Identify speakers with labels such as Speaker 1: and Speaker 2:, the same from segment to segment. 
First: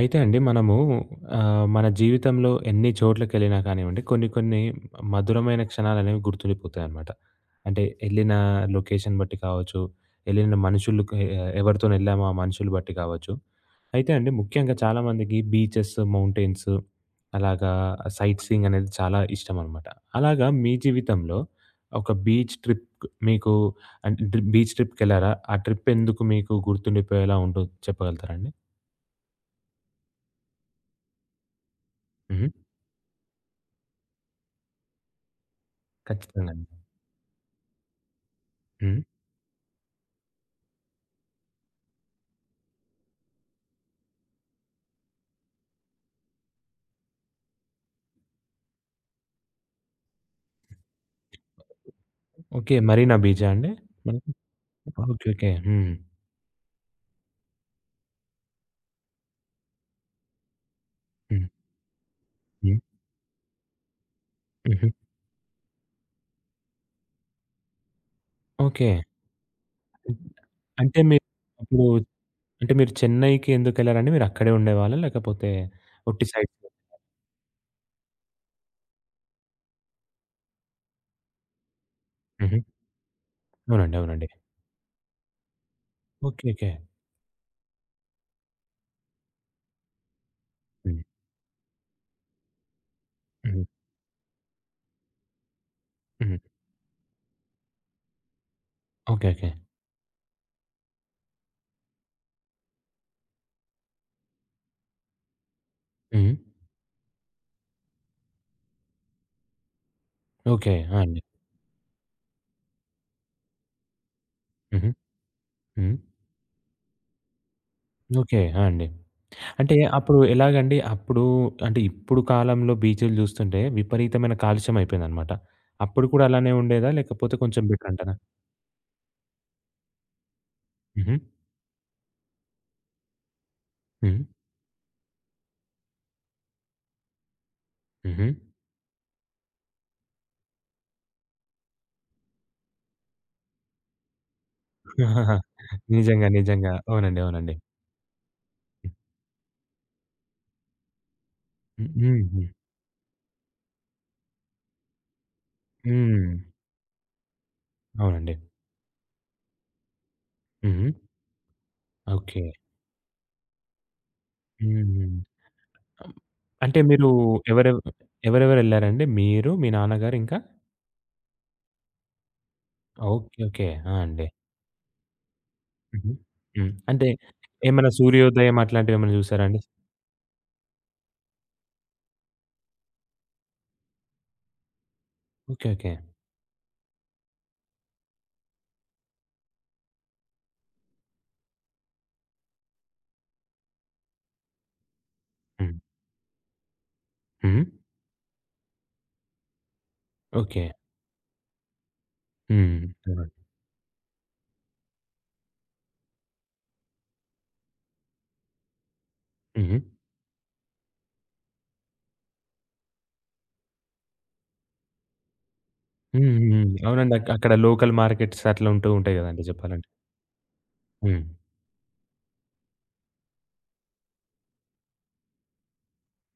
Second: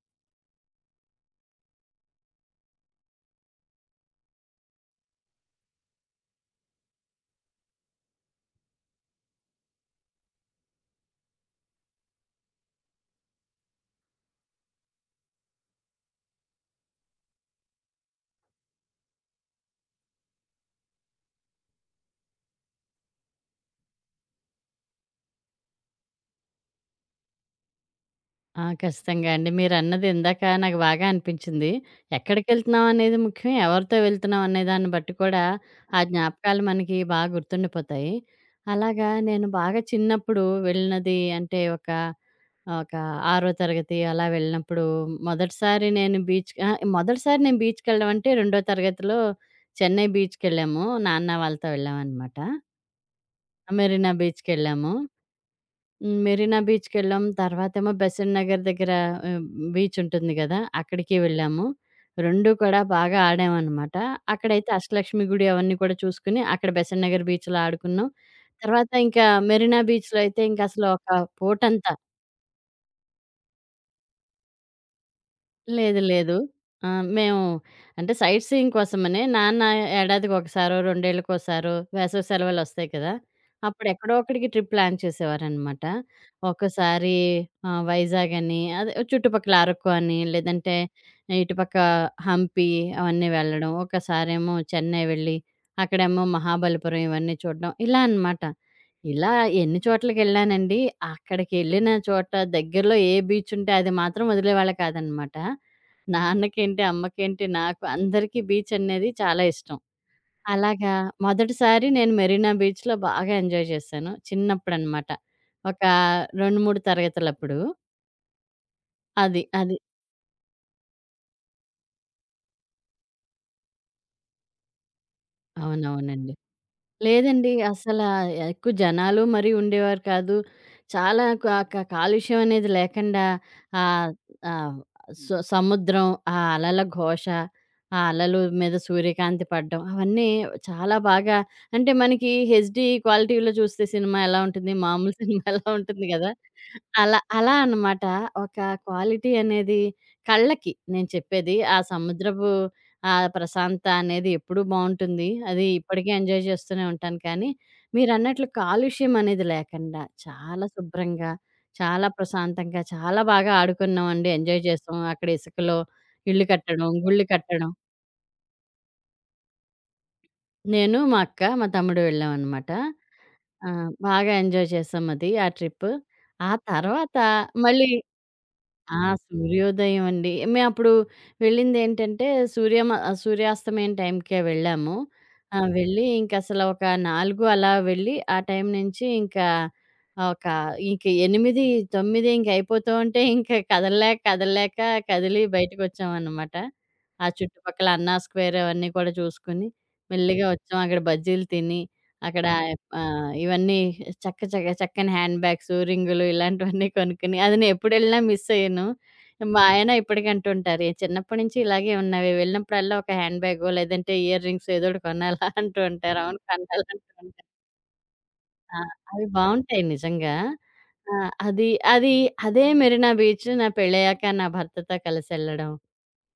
Speaker 1: అయితే అండి మనము మన జీవితంలో ఎన్ని చోట్లకెళ్ళినా కానివ్వండి, కొన్ని కొన్ని మధురమైన క్షణాలనేవి గుర్తుండిపోతాయనమాట. అంటే ఎళ్ళిన లొకేషన్ బట్టి కావచ్చు, ఎళ్ళిన మనుషులుకి ఎవరితోని ఎళ్ళామో ఆ మనుషులు బట్టి కావచ్చు. అయితే అండి ముఖ్యంగా చాలామందికి బీచెస్, మౌంటైన్స్ అలాగా సైట్ సీయింగ్ అనేది చాలా ఇష్టమనమాట. అలాగా మీ జీవితంలో ఒక బీచ్ ట్రిప్ మీకు అంటే బీచ్ ట్రిప్‌కెళ్లారా? ఆ ట్రిప్ ఎందుకు మీకు గుర్తుండిపోయేలా ఉంటో చెప్పగలుగుతారా అండి?
Speaker 2: ఆ! ఖచ్చితంగా అండి. మీరన్నది ఇందాక నాకు బాగా అనిపించింది.
Speaker 1: హుహు.
Speaker 2: ఎక్కడికెళ్తున్నాం అనేది ముఖ్యం, ఎవరితో వెళ్తున్నాం అనే దాన్ని బట్టి కూడా ఆ
Speaker 1: ఖచ్చితంగా
Speaker 2: జ్ఞాపకాలు
Speaker 1: అండి.
Speaker 2: మనకి బాగా గుర్తుండిపోతాయి.
Speaker 1: హ్మ్.
Speaker 2: అలాగా నేను బాగా చిన్నప్పుడు వెళ్ళినది అంటే ఒక ఒక ఆరో తరగతి అలా వెళ్ళినప్పుడు మొదటిసారి నేను బీచ్ అహా! మొదటిసారి నేను బీచ్‌కెళ్ళడం అంటే రెండో తరగతిలో చెన్నై బీచ్‌కెళ్ళాము. నాన్న వాళ్ళతో వెళ్ళామనమాట.
Speaker 1: ఓకే. 'మరీనా బీచా' అండి?
Speaker 2: మెరీనా
Speaker 1: మనకి
Speaker 2: బీచ్‌కెళ్ళాము.
Speaker 1: ఓకే. ఓకే. హ్మ్.
Speaker 2: హ్మ్. మెరీనా బీచ్‌కెళ్ళాం. తర్వాతేమో బెసంత్ నగర్ దగ్గర ఆహ్, బీచ్ ఉంటుంది గదా! అక్కడికి
Speaker 1: హ్మ్.
Speaker 2: వెళ్ళాము. 2
Speaker 1: హ్మ్.
Speaker 2: కూడా బాగా ఆడామనమాట. అక్కడైతే
Speaker 1: హుహు.
Speaker 2: అష్టలక్ష్మి గుడి అవన్నీ కూడా చూసుకొని, అక్కడ బెసంత్ నగర్ బీచ్‌లో ఆడుకున్నాం.
Speaker 1: ఓకే.
Speaker 2: తర్వాత ఇంకా మెరీనా బీచ్‌లో అయితే ఇంకసలు
Speaker 1: అంటే
Speaker 2: ఒక
Speaker 1: మీరు అప్పుడు
Speaker 2: పూటంతా
Speaker 1: అంటే మీరు చెన్నైకి ఎందుకెళ్లారండి? మీరు అక్కడే ఉండేవాళ్ళా? లేకపోతే
Speaker 2: లేదు.
Speaker 1: ఒట్టి
Speaker 2: లేదు.
Speaker 1: సైట్
Speaker 2: ఆ! మేము అంటే సైట్ సీయింగ్ కోసమనే నాన్న ఏడాదికొకసారో, రెండేళ్ళకోసారో వేసవి
Speaker 1: హుహు.
Speaker 2: సెలవులొస్తాయి కదా! అప్పుడు
Speaker 1: అవునండి.
Speaker 2: ఎక్కడో
Speaker 1: అవునండి.
Speaker 2: అక్కడికి ట్రిప్ ప్లాన్ చేసేవారనమాట.
Speaker 1: ఓకే. ఓకే.
Speaker 2: ఒక్కోసారి వైజాగ్ అని అదే చుట్టుపక్కల అరకు అని, లేదంటే
Speaker 1: హ్మ్.
Speaker 2: ఇటుపక్క హంపి అవన్నీ
Speaker 1: హ్మ్.
Speaker 2: వెళ్ళడం. ఒకసారేమో చెన్నై వెళ్ళి, అక్కడేమో
Speaker 1: హ్మ్.
Speaker 2: మహాబలిపురం ఇవన్నీ చూడడం. ఇలా అనమాట.
Speaker 1: ఓకే.
Speaker 2: ఇలా
Speaker 1: ఓకే.
Speaker 2: ఎన్ని చోట్లకెళ్ళానండి. అక్కడికెళ్ళిన చోట దగ్గరలో ఏ బీచుంటే అది మాత్రం వదిలేవాళ్ళు కాదనమాట.
Speaker 1: హ్మ్.
Speaker 2: నాన్నకేంటి, అమ్మకేంటి, నాకు అందరికీ బీచ్ అనేది చాలా ఇష్టం.
Speaker 1: ఓకే.
Speaker 2: అలాగా
Speaker 1: ఆ! అండి.
Speaker 2: మొదటిసారి నేను మెరీనా బీచ్‌లో బాగా ఎంజాయ్ చేశాను.
Speaker 1: హుహు.
Speaker 2: చిన్నప్పుడనమాట. ఒక
Speaker 1: హ్మ్.
Speaker 2: 2, 3 తరగతులప్పుడు.
Speaker 1: ఓకే. ఆ! అండి.
Speaker 2: అది.
Speaker 1: అంటే
Speaker 2: అది.
Speaker 1: అప్పుడు ఎలాగండి? అప్పుడు అంటే ఇప్పుడు కాలంలో బీచులు జూస్తుంటే విపరీతమైన కాలుష్యం అయిపోయిందనమాట. అప్పుడు కూడా
Speaker 2: అవునవునండి.
Speaker 1: అలానే ఉండేదా? లేకపోతే
Speaker 2: లేదండి.
Speaker 1: కొంచెం బెటర్
Speaker 2: అసల
Speaker 1: అంటారా?
Speaker 2: ఎక్కువ జనాలు మరి ఉండేవారు కాదు.
Speaker 1: హుహు.
Speaker 2: చాలా క క కాలుష్యం అనేది లేకండా ఆహ్,
Speaker 1: హ్మ్.
Speaker 2: ఆహ్, సముద్రం, ఆ అలల ఘోష, ఆ
Speaker 1: హుహు.
Speaker 2: అలలు మీద సూర్యకాంతి పడడం అవన్నీ చాలా బాగా అంటే మనకి హెచ్‌డీ క్వాలిటీలో చూస్తే సినిమా ఎలా ఉంటుంది, మామూలు సినిమా ఎలా ఉంటుంది
Speaker 1: నిజంగా.
Speaker 2: గదా!
Speaker 1: నిజంగా.
Speaker 2: అలా
Speaker 1: అవునండి. అవునండి.
Speaker 2: అలా అనమాట. ఒక క్వాలిటీ అనేది కళ్ళకి నేను చెప్పేది. ఆ
Speaker 1: హ్మ్. హ్మ్.
Speaker 2: సముద్రపు ఆ ప్రశాంతత అనేది ఎప్పుడూ బావుంటుంది. అది ఇప్పటికీ
Speaker 1: హ్మ్.
Speaker 2: ఎంజాయ్ చేస్తూనే ఉంటాను కానీ
Speaker 1: అవునండి.
Speaker 2: మీరన్నట్లు కాలుష్యం అనేది లేకండా చాలా
Speaker 1: హుహు.
Speaker 2: శుభ్రంగా, చాలా
Speaker 1: ఓకే.
Speaker 2: ప్రశాంతంగా, చాలా బాగా ఆడుకున్నామండి. ఎంజాయ్ చేసాం.
Speaker 1: హ్మ్.
Speaker 2: అక్కడ ఇసుకలో
Speaker 1: అం
Speaker 2: ఇల్లు
Speaker 1: అంటే
Speaker 2: కట్టడం,
Speaker 1: మీరు
Speaker 2: గుళ్ళు కట్టడం.
Speaker 1: ఎవరెవ ఎవరెవరెళ్లారండి? మీరు, మీ నాన్నగారు ఇంకా?
Speaker 2: నేను, మా అక్క, మా తమ్ముడు వెళ్ళామనమాట.
Speaker 1: ఓకే. ఓకే.
Speaker 2: ఆ!
Speaker 1: ఆ! అండి.
Speaker 2: బాగా ఎంజాయ్ చేసాం అది ఆ ట్రిప్పు.
Speaker 1: హుహు.
Speaker 2: ఆ
Speaker 1: హ్మ్. అంటే
Speaker 2: తర్వాత
Speaker 1: ఏమైనా
Speaker 2: మళ్ళీ
Speaker 1: సూర్యోదయం
Speaker 2: ఆ!
Speaker 1: అట్లాంటివేమైనా జూసారా అండి?
Speaker 2: సూర్యోదయం అండి. మేమప్పుడు వెళ్ళిందేంటంటే సూర్యాస్తమయం టైంకే వెళ్ళాము. ఆ!
Speaker 1: ఓకే. ఓకే.
Speaker 2: వెళ్ళి ఇంకసలు ఒక 4 అలా వెళ్ళి, ఆ టైం నుంచి ఇంకా ఒక ఇంక 8, 9 ఇంకయిపోతూ ఉంటే ఇంక కదలలేక కదిలి
Speaker 1: హ్మ్.
Speaker 2: బయటకొచ్చామనమాట. ఆ
Speaker 1: హ్మ్.
Speaker 2: చుట్టుపక్కల అన్నా స్క్వేర్ అవన్నీ కూడా చూసుకొని, మెల్లిగా
Speaker 1: ఓకే.
Speaker 2: వచ్చాం. అక్కడ బజ్జీలు తిని, అక్కడ
Speaker 1: హ్మ్. అవునండి.
Speaker 2: ఇవన్నీ చక్క చక్క చక్కని హ్యాండ్ బ్యాగ్స్, రింగులు ఇలాంటివన్నీ కొనుక్కొని అది నేనెప్పుడెళ్ళినా మిస్ అయ్యను. మా
Speaker 1: హుహు.
Speaker 2: ఆయన ఇప్పటికి అంటుంటారు, "ఏ చిన్నప్పటి నుంచి ఇలాగే ఉన్నావే వెళ్ళినప్పుడల్లా ఒక హ్యాండ్ బ్యాగో లేదంటే ఇయర్ రింగ్స్ ఏదో ఒకటి కొనాలా" అంటూ ఉంటారు.
Speaker 1: హ్మ్.
Speaker 2: అవును
Speaker 1: హ్మ్. అవునండి.
Speaker 2: కొనాలంటూ ఉంటారు.
Speaker 1: అక్కడ లోకల్ మార్కెట్స్ అట్లా
Speaker 2: ఆ!
Speaker 1: ఉంటూ ఉంటాయి
Speaker 2: అవి
Speaker 1: గదండీ
Speaker 2: బావుంటాయి
Speaker 1: జెప్పాలంటే.
Speaker 2: నిజంగా. ఆ!
Speaker 1: హ్మ్.
Speaker 2: అది అది అదే మెరీనా బీచ్ నా పెళ్ళయ్యాక నా భర్తతో కలిసెళ్ళడం.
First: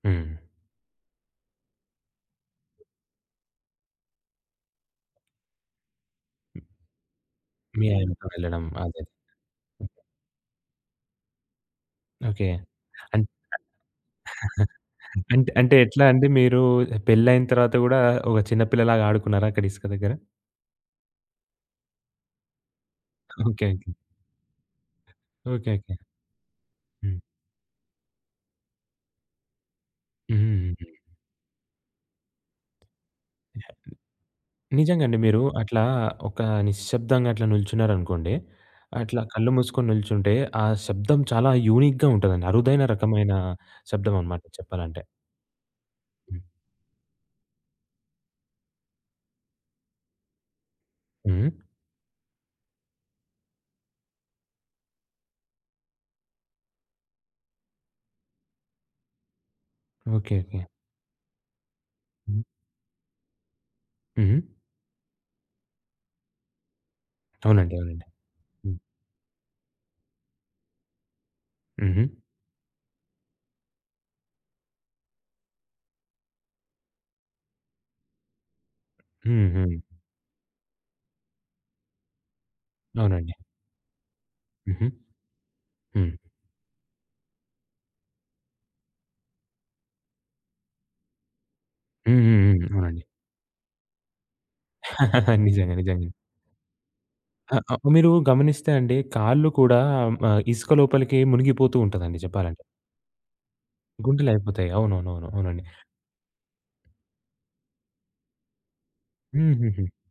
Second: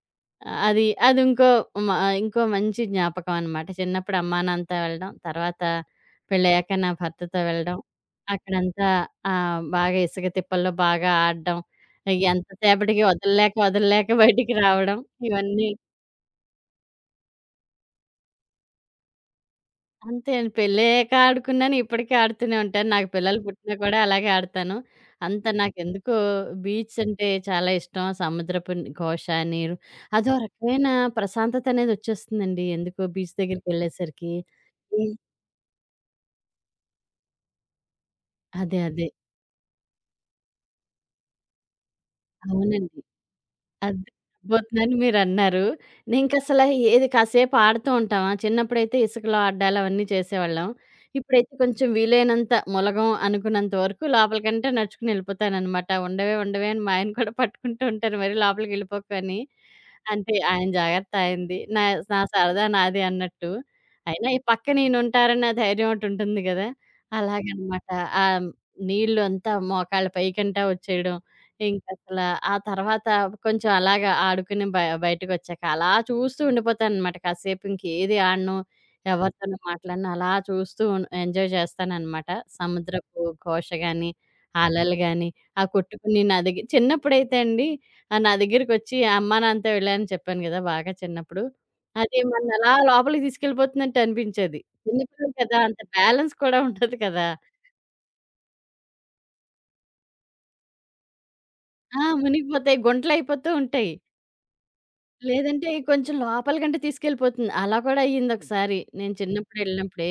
Speaker 1: హ్మ్.
Speaker 2: ఆ! అదింకో మా ఇంకో మంచి జ్ఞాపకం అన్నమాట. చిన్నప్పుడు అమ్మా, నాన్నతో వెళ్ళడం. తర్వాత పెళ్ళయ్యాక నా భర్తతో వెళ్ళడం.
Speaker 1: మీ ఆయనతో వెళ్ళడం
Speaker 2: అక్కడంతా
Speaker 1: అదే.
Speaker 2: బాగా ఇసుక తిప్పల్లో బాగా ఆడడం.
Speaker 1: ఓకే.
Speaker 2: ఎంతసేపటికి
Speaker 1: అన్
Speaker 2: వదలలేక బయటికి రావడం.
Speaker 1: అంటే
Speaker 2: ఇవన్నీ
Speaker 1: అంటే ఎట్లా అండి మీరు పెళ్లయిన తర్వాత గూడా ఒక చిన్న పిల్లలాగా ఆడుకున్నారా అక్కడ ఇసుక దగ్గర?
Speaker 2: అంతే అండి. పెళ్ళయ్యాక ఆడుకున్నాను, ఇప్పటికీ ఆడుతూనే ఉంటాను. నాకు పిల్లలు
Speaker 1: ఓకే.
Speaker 2: పుట్టినా
Speaker 1: ఓకే.
Speaker 2: కూడా అలాగే ఆడతాను. అంత
Speaker 1: ఓకే. ఓకే.
Speaker 2: నాకెందుకో బీచ్
Speaker 1: హ్మ్.
Speaker 2: అంటే చాలా ఇష్టం. సముద్రపు ఘోష, నీరు అదో రకమైన
Speaker 1: హుహుహుహు.
Speaker 2: ప్రశాంతత అనేదొచ్చేస్తుందండి. ఎందుకో బీచ్ దగ్గరికెళ్ళేసరికి. హ్మ్.
Speaker 1: నిజంగండి మీరు అట్లా ఒక నిశ్శబ్దంగా అట్లా నిల్చున్నారనుకోండి,
Speaker 2: అదే.
Speaker 1: అట్లా కళ్ళు మూసుకొని నిల్చుంటే ఆ శబ్దం చాలా యూనిక్‌గా ఉంటదండి. అరుదైన
Speaker 2: అవునండి.
Speaker 1: రకమైన
Speaker 2: అద్దె
Speaker 1: శబ్దం అనమాట
Speaker 2: పోతుందని
Speaker 1: చెప్పాలంటే.
Speaker 2: మీరన్నారు.
Speaker 1: హ్మ్.
Speaker 2: నేనింకసల ఏది కాసేపు ఆడుతూ ఉంటామా, చిన్నప్పుడైతే ఇసుకలో ఆడ్డాలు అవన్నీ చేసేవాళ్ళం.
Speaker 1: హ్మ్.
Speaker 2: ఇప్పుడైతే కొంచెం వీలైనంత ములగం అనుకున్నంత వరకు లోపలికంటే నడుచుకుని యెళ్ళిపోతాననమాట. ఉండవే అని మా ఆయన కూడా పట్టుకుంటూ ఉంటారు మరి లోపలికెళ్ళిపోకు అని. అంటే
Speaker 1: ఓకే. ఓకే.
Speaker 2: ఆయన జాగ్రత్త ఆయనది. నా నా
Speaker 1: హ్మ్.
Speaker 2: సరదా నాది అన్నట్టు. అయినా
Speaker 1: హ్మ్.
Speaker 2: ఈ పక్కనేనుంటారన్న ధైర్యం ఒకటుంటుంది గదా!
Speaker 1: అవునండి.
Speaker 2: అలాగనమాట.
Speaker 1: అవునండి.
Speaker 2: ఆ
Speaker 1: హ్మ్.
Speaker 2: నీళ్ళు అంతా మోకాళ్ళ పైకంటా వచ్చేయడం.
Speaker 1: హుహు.
Speaker 2: ఇంకసల ఆ తర్వాత కొంచెం అలాగా ఆడుకుని బయటకొచ్చాక అలా చూస్తూ ఉండిపోతాననమాట. కాసేపు ఇంకేది ఆడను,
Speaker 1: హ్మ్.
Speaker 2: ఎవరితోనూ
Speaker 1: హ్మ్.
Speaker 2: మాట్లాడను అలా చూస్తూ ఎంజాయ్ చేస్తాననమాట. సముద్రపు
Speaker 1: అవునండి.
Speaker 2: ఘోష గాని,
Speaker 1: హుహు.
Speaker 2: అలలు గాని, ఆ
Speaker 1: హ్మ్.
Speaker 2: కొట్టుకుని నదికి చిన్నప్పుడైతే అండి నా దగ్గరికొచ్చి అమ్మా నాన్నతో వెళ్ళానని చెప్పాను గదా! బాగా చిన్నప్పుడు. అది
Speaker 1: హ్మ్. హ్మ్. హ్మ్.
Speaker 2: మన్నలా
Speaker 1: అవునండి.
Speaker 2: లోపలికి తీసుకెళ్ళిపోతున్నట్టు అనిపించేది. చిన్న పిల్లలు కదా!
Speaker 1: నిజంగా.
Speaker 2: అంత
Speaker 1: నిజంగా.
Speaker 2: బ్యాలెన్స్ కూడా ఉండదు కదా!
Speaker 1: అ అ మీరు గమనిస్తే అండి కాళ్ళు కూడా ఇసుక లోపలికి మునిగిపోతూ
Speaker 2: ఆ!
Speaker 1: ఉంటదండి చెప్పాలంటే.
Speaker 2: మునిగిపోతాయి. గుంటలయిపోతూ ఉంటాయి.
Speaker 1: గుంటలు అయిపోతాయి. అవునవునవును. అవునండి.
Speaker 2: లేదంటే కొంచెం లోపలికంటే తీసుకెళ్ళిపోతుంది. అలా కూడా హ్మ్ అయ్యిందొకసారి. నేను
Speaker 1: హుహుహు.
Speaker 2: చిన్నప్పుడెళ్ళినప్పుడే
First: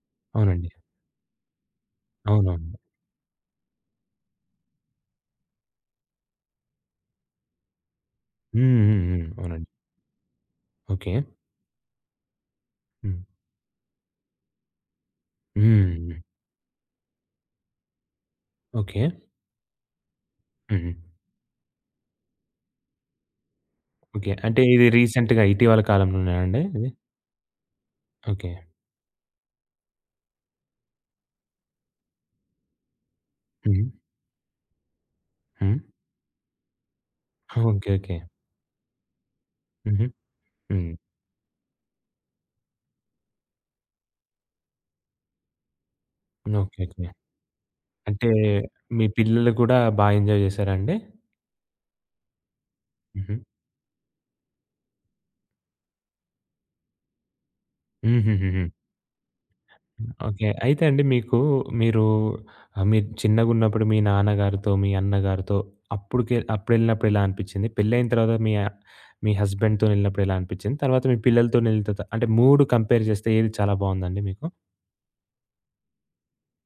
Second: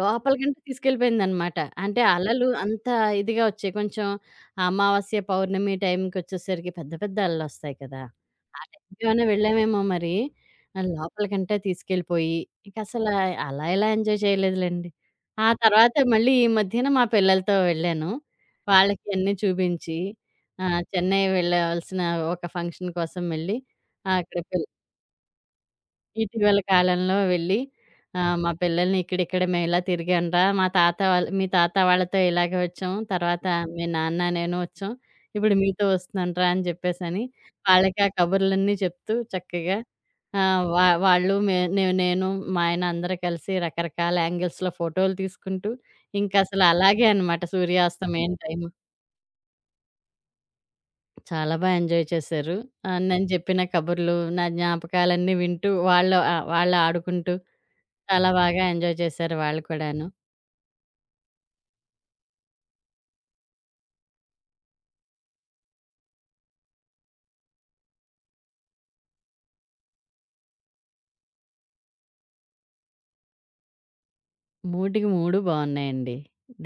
Speaker 2: లోపలికంటే
Speaker 1: అవునండి.
Speaker 2: తీసుకెళ్ళిపోయిందనమాట. అంటే అలలు
Speaker 1: అవునవును.
Speaker 2: అంత ఇదిగా వచ్చాయి. కొంచెం అమావాస్య, పౌర్ణమి టైంకొచ్చేసరికి పెద్ద పెద్ద అలలొస్తాయి కదా! ఆ
Speaker 1: హ్మ్.
Speaker 2: టైంకి
Speaker 1: హ్మ్.
Speaker 2: ఏమైనా
Speaker 1: హ్మ్. అవునండి.
Speaker 2: వెళ్ళామేమో మరి.
Speaker 1: ఓకే.
Speaker 2: లోపలికంటే తీసుకెళ్ళిపోయి ఇంకసల
Speaker 1: హ్మ్.
Speaker 2: అలా ఎలా ఎంజాయ్ చేయలేదులెండి. ఆ తర్వాత
Speaker 1: హ్మ్.
Speaker 2: మళ్ళీ ఈ మధ్యన మా పిల్లలతో వెళ్ళాను.
Speaker 1: ఓకే.
Speaker 2: వాళ్ళకి అన్నీ చూపించి
Speaker 1: హుహు.
Speaker 2: చెన్నై వెళ్ళాల్సిన ఒక ఫంక్షన్ కోసం వెళ్ళి ఆ!
Speaker 1: ఓకే.
Speaker 2: అక్కడ
Speaker 1: అంటే
Speaker 2: పిల్
Speaker 1: ఇది రీసెంట్‌గా ఇటీవల కాలంలోనేనా
Speaker 2: ఇటీవల
Speaker 1: అండి ఇది?
Speaker 2: కాలంలో వెళ్ళి మా
Speaker 1: ఓకే.
Speaker 2: పిల్లల్ని ఇక్కడిక్కడ మేము ఇలా తిరిగాంరా. మా తాత వాళ్ళ మీ తాత వాళ్ళతో ఇలాగే వచ్చాం. తర్వాత మీ
Speaker 1: హ్మ్.
Speaker 2: నాన్న నేను వచ్చాం. ఇప్పుడు
Speaker 1: హ్మ్.
Speaker 2: మీతో వస్తున్నానురా అని చెప్పేసని,
Speaker 1: ఓకే.
Speaker 2: వాళ్ళకి ఆ
Speaker 1: ఓకే.
Speaker 2: కబుర్లన్నీ చెప్తూ చక్కగా
Speaker 1: హుహు.
Speaker 2: ఆహ్, వా
Speaker 1: హ్మ్.
Speaker 2: వాళ్ళు మే నే నేను మా ఆయన అందరూ కలిసి రకరకాల యాంగిల్స్‌లో ఫోటోలు తీసుకుంటూ, ఇంకసలు
Speaker 1: ఓకే. ఓకే.
Speaker 2: అలాగే అన్నమాట
Speaker 1: అంటే
Speaker 2: సూర్యాస్తమయం టైము.
Speaker 1: మీ పిల్లలు కూడా బా ఎంజాయ్ చేశారా అండి?
Speaker 2: చాలా బా ఎంజాయ్ చేశారు. నేను
Speaker 1: హుహు.
Speaker 2: చెప్పిన కబుర్లు, నా జ్ఞాపకాలన్నీ వింటూ వాళ్ళు వాళ్ళు ఆడుకుంటూ చాలా బాగా
Speaker 1: హుహుహుహు.
Speaker 2: ఎంజాయ్ చేశారు వాళ్ళు కూడాను.
Speaker 1: ఓకే. అయితే అండి మీకు మీరు మీరు చిన్నగున్నప్పుడు మీ నాన్నగారితో, మీ అన్నగారితో అప్పుడెళ్ళినప్పుడు ఎలా అనిపిచ్చింది? పెళ్లయిన తర్వాత మీ మీ హస్బెండ్‌తోనెళ్ళినప్పుడు ఎలా అనిపిచ్చింది? తర్వాత మీ పిల్లలతోనెళ్తే త అంటే 3 కంపేర్ చేస్తే ఏది చాలా బావుందండి మీకు?
Speaker 2: 3కి 3 బావున్నాయండి.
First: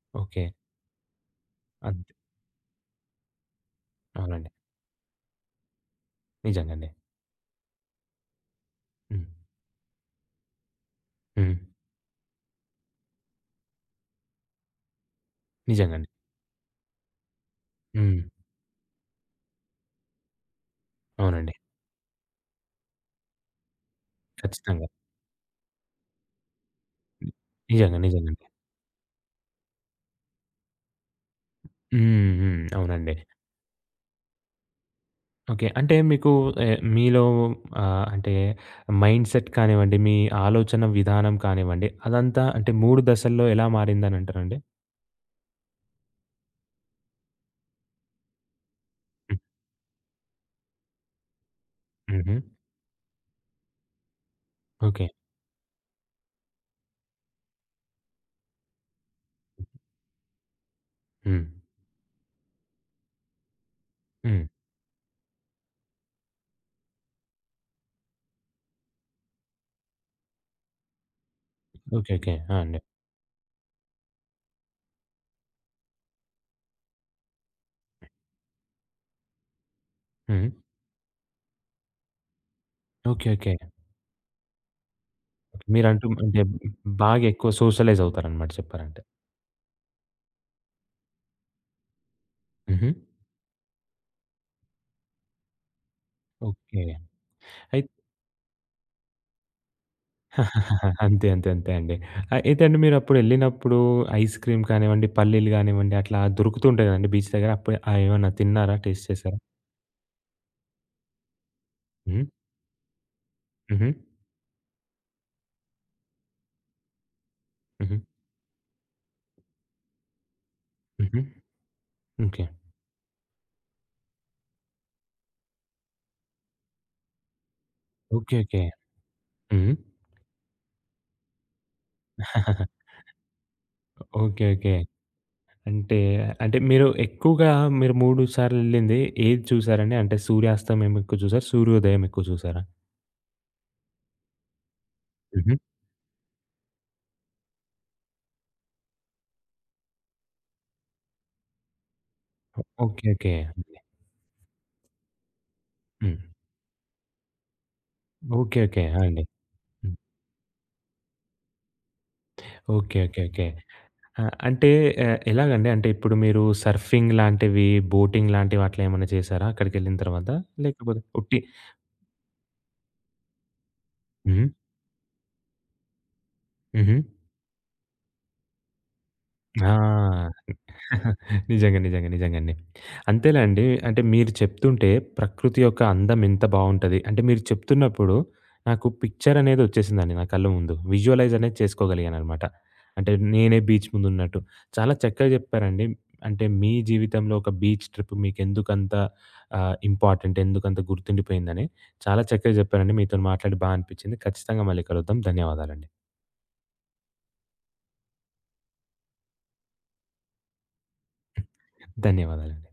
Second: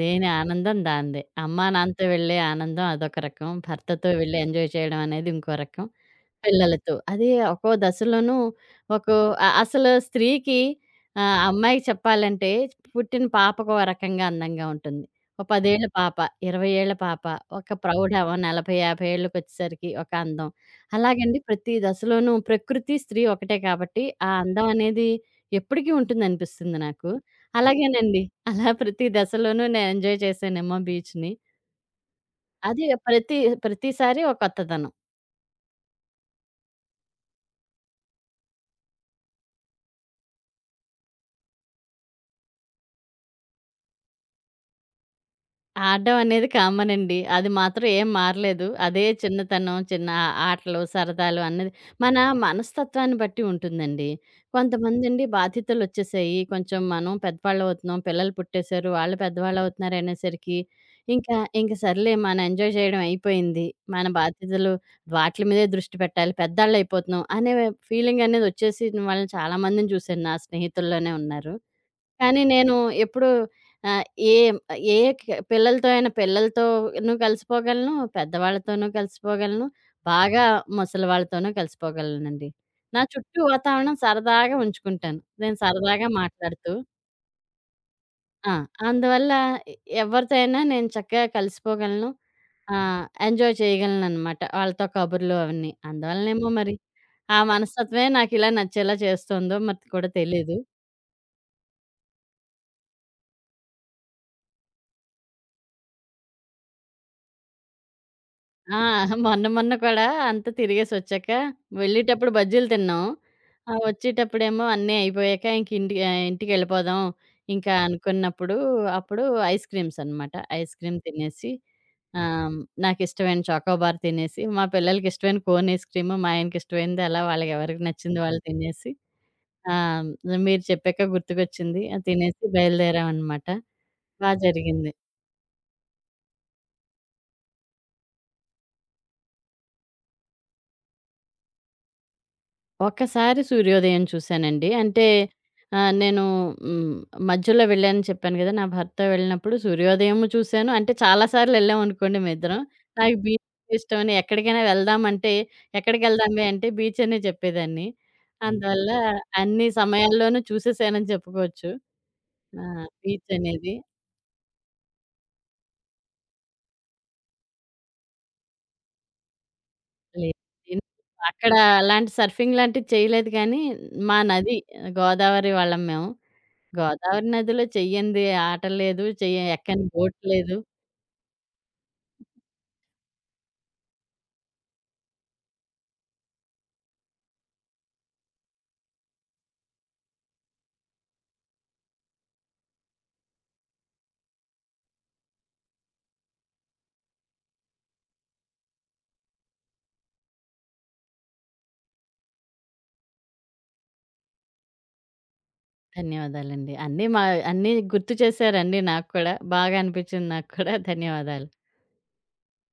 Speaker 2: దేని
Speaker 1: ఓకే.
Speaker 2: ఆనందం దానిదే. అమ్మా, నాన్నతో
Speaker 1: అంతే.
Speaker 2: వెళ్ళే ఆనందం అదొక రకం. భర్తతో వెళ్ళి
Speaker 1: అవునండి.
Speaker 2: ఎంజాయ్ చేయడం అనేది ఇంకో రకం.
Speaker 1: నిజంగండి.
Speaker 2: పిల్లలతో. అది ఒక్కో దశలోనూ ఒక్కో
Speaker 1: హ్మ్.
Speaker 2: అ అసలు స్త్రీకి
Speaker 1: హ్మ్.
Speaker 2: అమ్మాయికి చెప్పాలంటే పుట్టిన పాపకో రకంగా అందంగా ఉంటుంది. ఒక 10 ఏళ్ల
Speaker 1: నిజంగండి.
Speaker 2: పాప, 20 ఏళ్ల పాప, ఒక ప్రౌఢ
Speaker 1: హ్మ్.
Speaker 2: ఓ 40, 50 ఏళ్ళకొచ్చేసరికి ఒక అందం. అలాగండి
Speaker 1: అవునండి.
Speaker 2: ప్రతి దశలోనూ ప్రకృతి, స్త్రీ ఒకటే కాబట్టి ఆ అందం
Speaker 1: ఖచ్చితంగా.
Speaker 2: అనేది ఎప్పటికీ ఉంటుందనిపిస్తుంది నాకు.
Speaker 1: నిజంగా.
Speaker 2: అలాగేనండి.
Speaker 1: నిజంగండి.
Speaker 2: అలా ప్రతి దశలోనూ నేను ఎంజాయ్ చేశానేమో బీచ్‌ని.
Speaker 1: హ్మ్. హ్మ్.
Speaker 2: అది
Speaker 1: అవునండి.
Speaker 2: ప్రతి ప్రతిసారి ఒక కొత్తదనం.
Speaker 1: ఓకే. అంటే మీకు మీలో అంటే మైండ్‌సెట్ కానివ్వండి, మీ ఆలోచన విధానం కానివ్వండి, అదంతా అంటే 3 దశల్లో ఎలా మారిందనంటారండి?
Speaker 2: ఆడడం అనేది కామన్ అండి. అది మాత్రం ఏం మారలేదు. అదే
Speaker 1: హ్మ్.
Speaker 2: చిన్నతనం, ఆటలు, సరదాలు అన్నది మన
Speaker 1: హుహు.
Speaker 2: మనస్తత్వాన్ని బట్టి ఉంటుందండి.
Speaker 1: ఓకే.
Speaker 2: కొంతమందండి బాధ్యతలొచ్చేసాయి. కొంచెం మనం పెద్దవాళ్ళవుతున్నాం. పిల్లలు పుట్టేసారు. వాళ్ళు పెద్దవాళ్ళవుతున్నారు అనేసరికి ఇంకా,
Speaker 1: హ్మ్.
Speaker 2: ఇంక సర్లే మనం ఎంజాయ్ చేయడం అయిపోయింది. మన
Speaker 1: హ్మ్.
Speaker 2: బాధ్యతలు వాట్లి మీదే దృష్టి పెట్టాలి. పెద్దాళ్ళయిపోతున్నాం అనే ఫీలింగనేది వచ్చేసిన వాళ్ళని చాలా మందిని చూశాను. నా స్నేహితుల్లోనే ఉన్నారు.
Speaker 1: ఓకే. ఓకే.
Speaker 2: కానీ
Speaker 1: ఆ!
Speaker 2: నేను
Speaker 1: అండి.
Speaker 2: ఎప్పుడు ఆహ్, ఏ ఏ క- పిల్లలతో అయినా పిల్లలతోనూ కలిసిపోగలను, పెద్దవాళ్ళతోనూ కలిసిపోగలను, బాగా
Speaker 1: హ్మ్.
Speaker 2: ముసలివాళ్ళతోనూ కలిసిపోగలనండి. నా
Speaker 1: ఓకే.
Speaker 2: చుట్టూ
Speaker 1: ఓకే.
Speaker 2: వాతావరణం సరదాగా ఉంచుకుంటాను. నేను సరదాగా
Speaker 1: మీరంటూ అంటే
Speaker 2: మాట్లాడుతూ.
Speaker 1: బాగా ఎక్కువ సోషలైజ్ అవుతారనమాట
Speaker 2: ఆ!
Speaker 1: చెప్పాలంటే.
Speaker 2: అందువల్ల ఎ ఎవరితో అయినా నేను చక్కగా కలిసిపోగలను.
Speaker 1: హుహు.
Speaker 2: ఎంజాయ్ చేయగలననమాట. వాళ్ళతో కబుర్లు అవన్నీ. అందువలనేమో మరి
Speaker 1: ఓకే.
Speaker 2: ఆ
Speaker 1: అయి
Speaker 2: మనస్తత్వమే నాకు ఇలా నచ్చేలా చేస్తుందో మరి కూడా తెలీదు.
Speaker 1: అంతే. అండి. అయితే అండి మీరప్పుడెళ్ళినప్పుడు ఐస్ క్రీమ్ కానివ్వండి, పల్లీలు గానివ్వండి అట్లా దొరుకుతూ ఉంటాయి గదండీ బీచ్ దగ్గర. అప్పుడు ఏమన్నా తిన్నారా?
Speaker 2: ఆ!
Speaker 1: టేస్ట్ చేసారా?
Speaker 2: మొన్న మొన్న కూడా అంతా తిరిగేసొచ్చాక
Speaker 1: హ్మ్.
Speaker 2: వెళ్ళేటప్పుడు బజ్జీలు తిన్నాం.
Speaker 1: హుహు.
Speaker 2: వచ్చేటప్పుడేమో అన్నీ అయిపోయాక ఇంక ఇంటికి ఇంటికెళ్ళిపోదాం. ఇంకా
Speaker 1: హుహు.
Speaker 2: అనుకున్నప్పుడు అప్పుడు ఐస్ క్రీమ్స్ అనమాట. ఐస్ క్రీమ్
Speaker 1: హుహు.
Speaker 2: తినేసి
Speaker 1: ఓకే.
Speaker 2: ఆహ్, నాకిష్టమైన చాకోబార్ తినేసి, మా పిల్లలకిష్టమైన కోన్ ఐస్ క్రీము, మా ఆయనకిష్టమైనది అలా వాళ్ళకెవరికి నచ్చింది
Speaker 1: ఓకే.
Speaker 2: వాళ్ళు
Speaker 1: ఓకే.
Speaker 2: తినేసి
Speaker 1: హ్మ్.
Speaker 2: ఆహ్, మీరు చెప్పాక గుర్తుకొచ్చింది. అది తినేసి బయలుదేరామనమాట. బా
Speaker 1: ఓకే. ఓకే.
Speaker 2: జరిగింది.
Speaker 1: అంటే, అంటే మీరు ఎక్కువగా మీరు 3 సార్లెళ్ళింది ఏది చూసారండి? అంటే సూర్యాస్తమయం ఎక్కువ చూసారా? సూర్యోదయం ఎక్కువ చూసారా?
Speaker 2: ఒక్కసారి సూర్యోదయం చూశానండి. అంటే
Speaker 1: హుహు.
Speaker 2: ఆహ్, నేను హ్మ్. మధ్యలో వెళ్ళానని చెప్పాను గదా! నా భర్త వెళ్ళినప్పుడు సూర్యోదయం చూశాను. అంటే చాలా సార్లు ఎళ్ళామనుకోండి మేమిద్దరం.
Speaker 1: ఓకే.
Speaker 2: నాకు
Speaker 1: ఓకే.
Speaker 2: బీచ్ ఇష్టమని ఎక్కడికైనా వెళ్దామంటే,
Speaker 1: హ్మ్.
Speaker 2: ఎక్కడికెళ్దామే అంటే బీచ్ అనే చెప్పేదాన్ని. హుహు.
Speaker 1: ఓకే. ఓకే.
Speaker 2: అందువల్ల
Speaker 1: ఆ! అండి.
Speaker 2: అన్ని
Speaker 1: హ్మ్.
Speaker 2: సమయాల్లోనూ చూసేసానని చెప్పుకోవచ్చు. ఆ!
Speaker 1: ఓకే. ఓకే.
Speaker 2: Beach
Speaker 1: okay.
Speaker 2: అనేది.
Speaker 1: అంటే ఎలాగండి? అంటే ఇప్పుడు మీరు సర్ఫింగ్ లాంటివి, బోటింగ్ లాంటివి అట్లా ఏమన్నా చేసారా అక్కడికెళ్ళిన తర్వాత?
Speaker 2: లేదు. నేను
Speaker 1: లేకపోతే ఉట్టి
Speaker 2: అక్కడ అలాంటి సర్ఫింగ్ లాంటిది చేయలేదు కానీ, మా
Speaker 1: హ్మ్.
Speaker 2: నది గోదావరి వాళ్ళం మేము.
Speaker 1: హుహు.
Speaker 2: గోదావరి నదిలో చెయ్యంది ఆట లేదు. చెయ్య ఎక్కని బోట్
Speaker 1: ఆ!
Speaker 2: లేదు.
Speaker 1: నిజంగా. నిజంగా. నిజంగండి. అంతేలేండి. అంటే మీరు చెప్తుంటే ప్రకృతి యొక్క అందం ఎంత బావుంటది. అంటే మీరు చెప్తున్నప్పుడు నాకు పిక్చర్ అనేదొచ్చేసిందండి నా కళ్ళ ముందు. విజువలైజ్ అనేది చేసుకోగలిగాననమాట. అంటే నేనే బీచ్ ముందున్నట్టు. చాలా చక్కగా చెప్పారండి. అంటే మీ జీవితంలో ఒక బీచ్ ట్రిప్ మీకెందుకంత ఇంపార్టెంట్, ఎందుకంత గుర్తుండిపోయిందని చాలా చక్కగా చెప్పారండి. మీతోని మాట్లాడి బా అనిపిచ్చింది. ఖచ్చితంగా మళ్ళీ కలుద్దాం. ధన్యవాదాలండి.
Speaker 2: ధన్యవాదాలండి. అన్నీ గుర్తు చేశారండి నాకు కూడా. బాగా అనిపించింది నాకు కూడా. ధన్యవాదాలు.
Speaker 1: ధన్యవాదాలండి.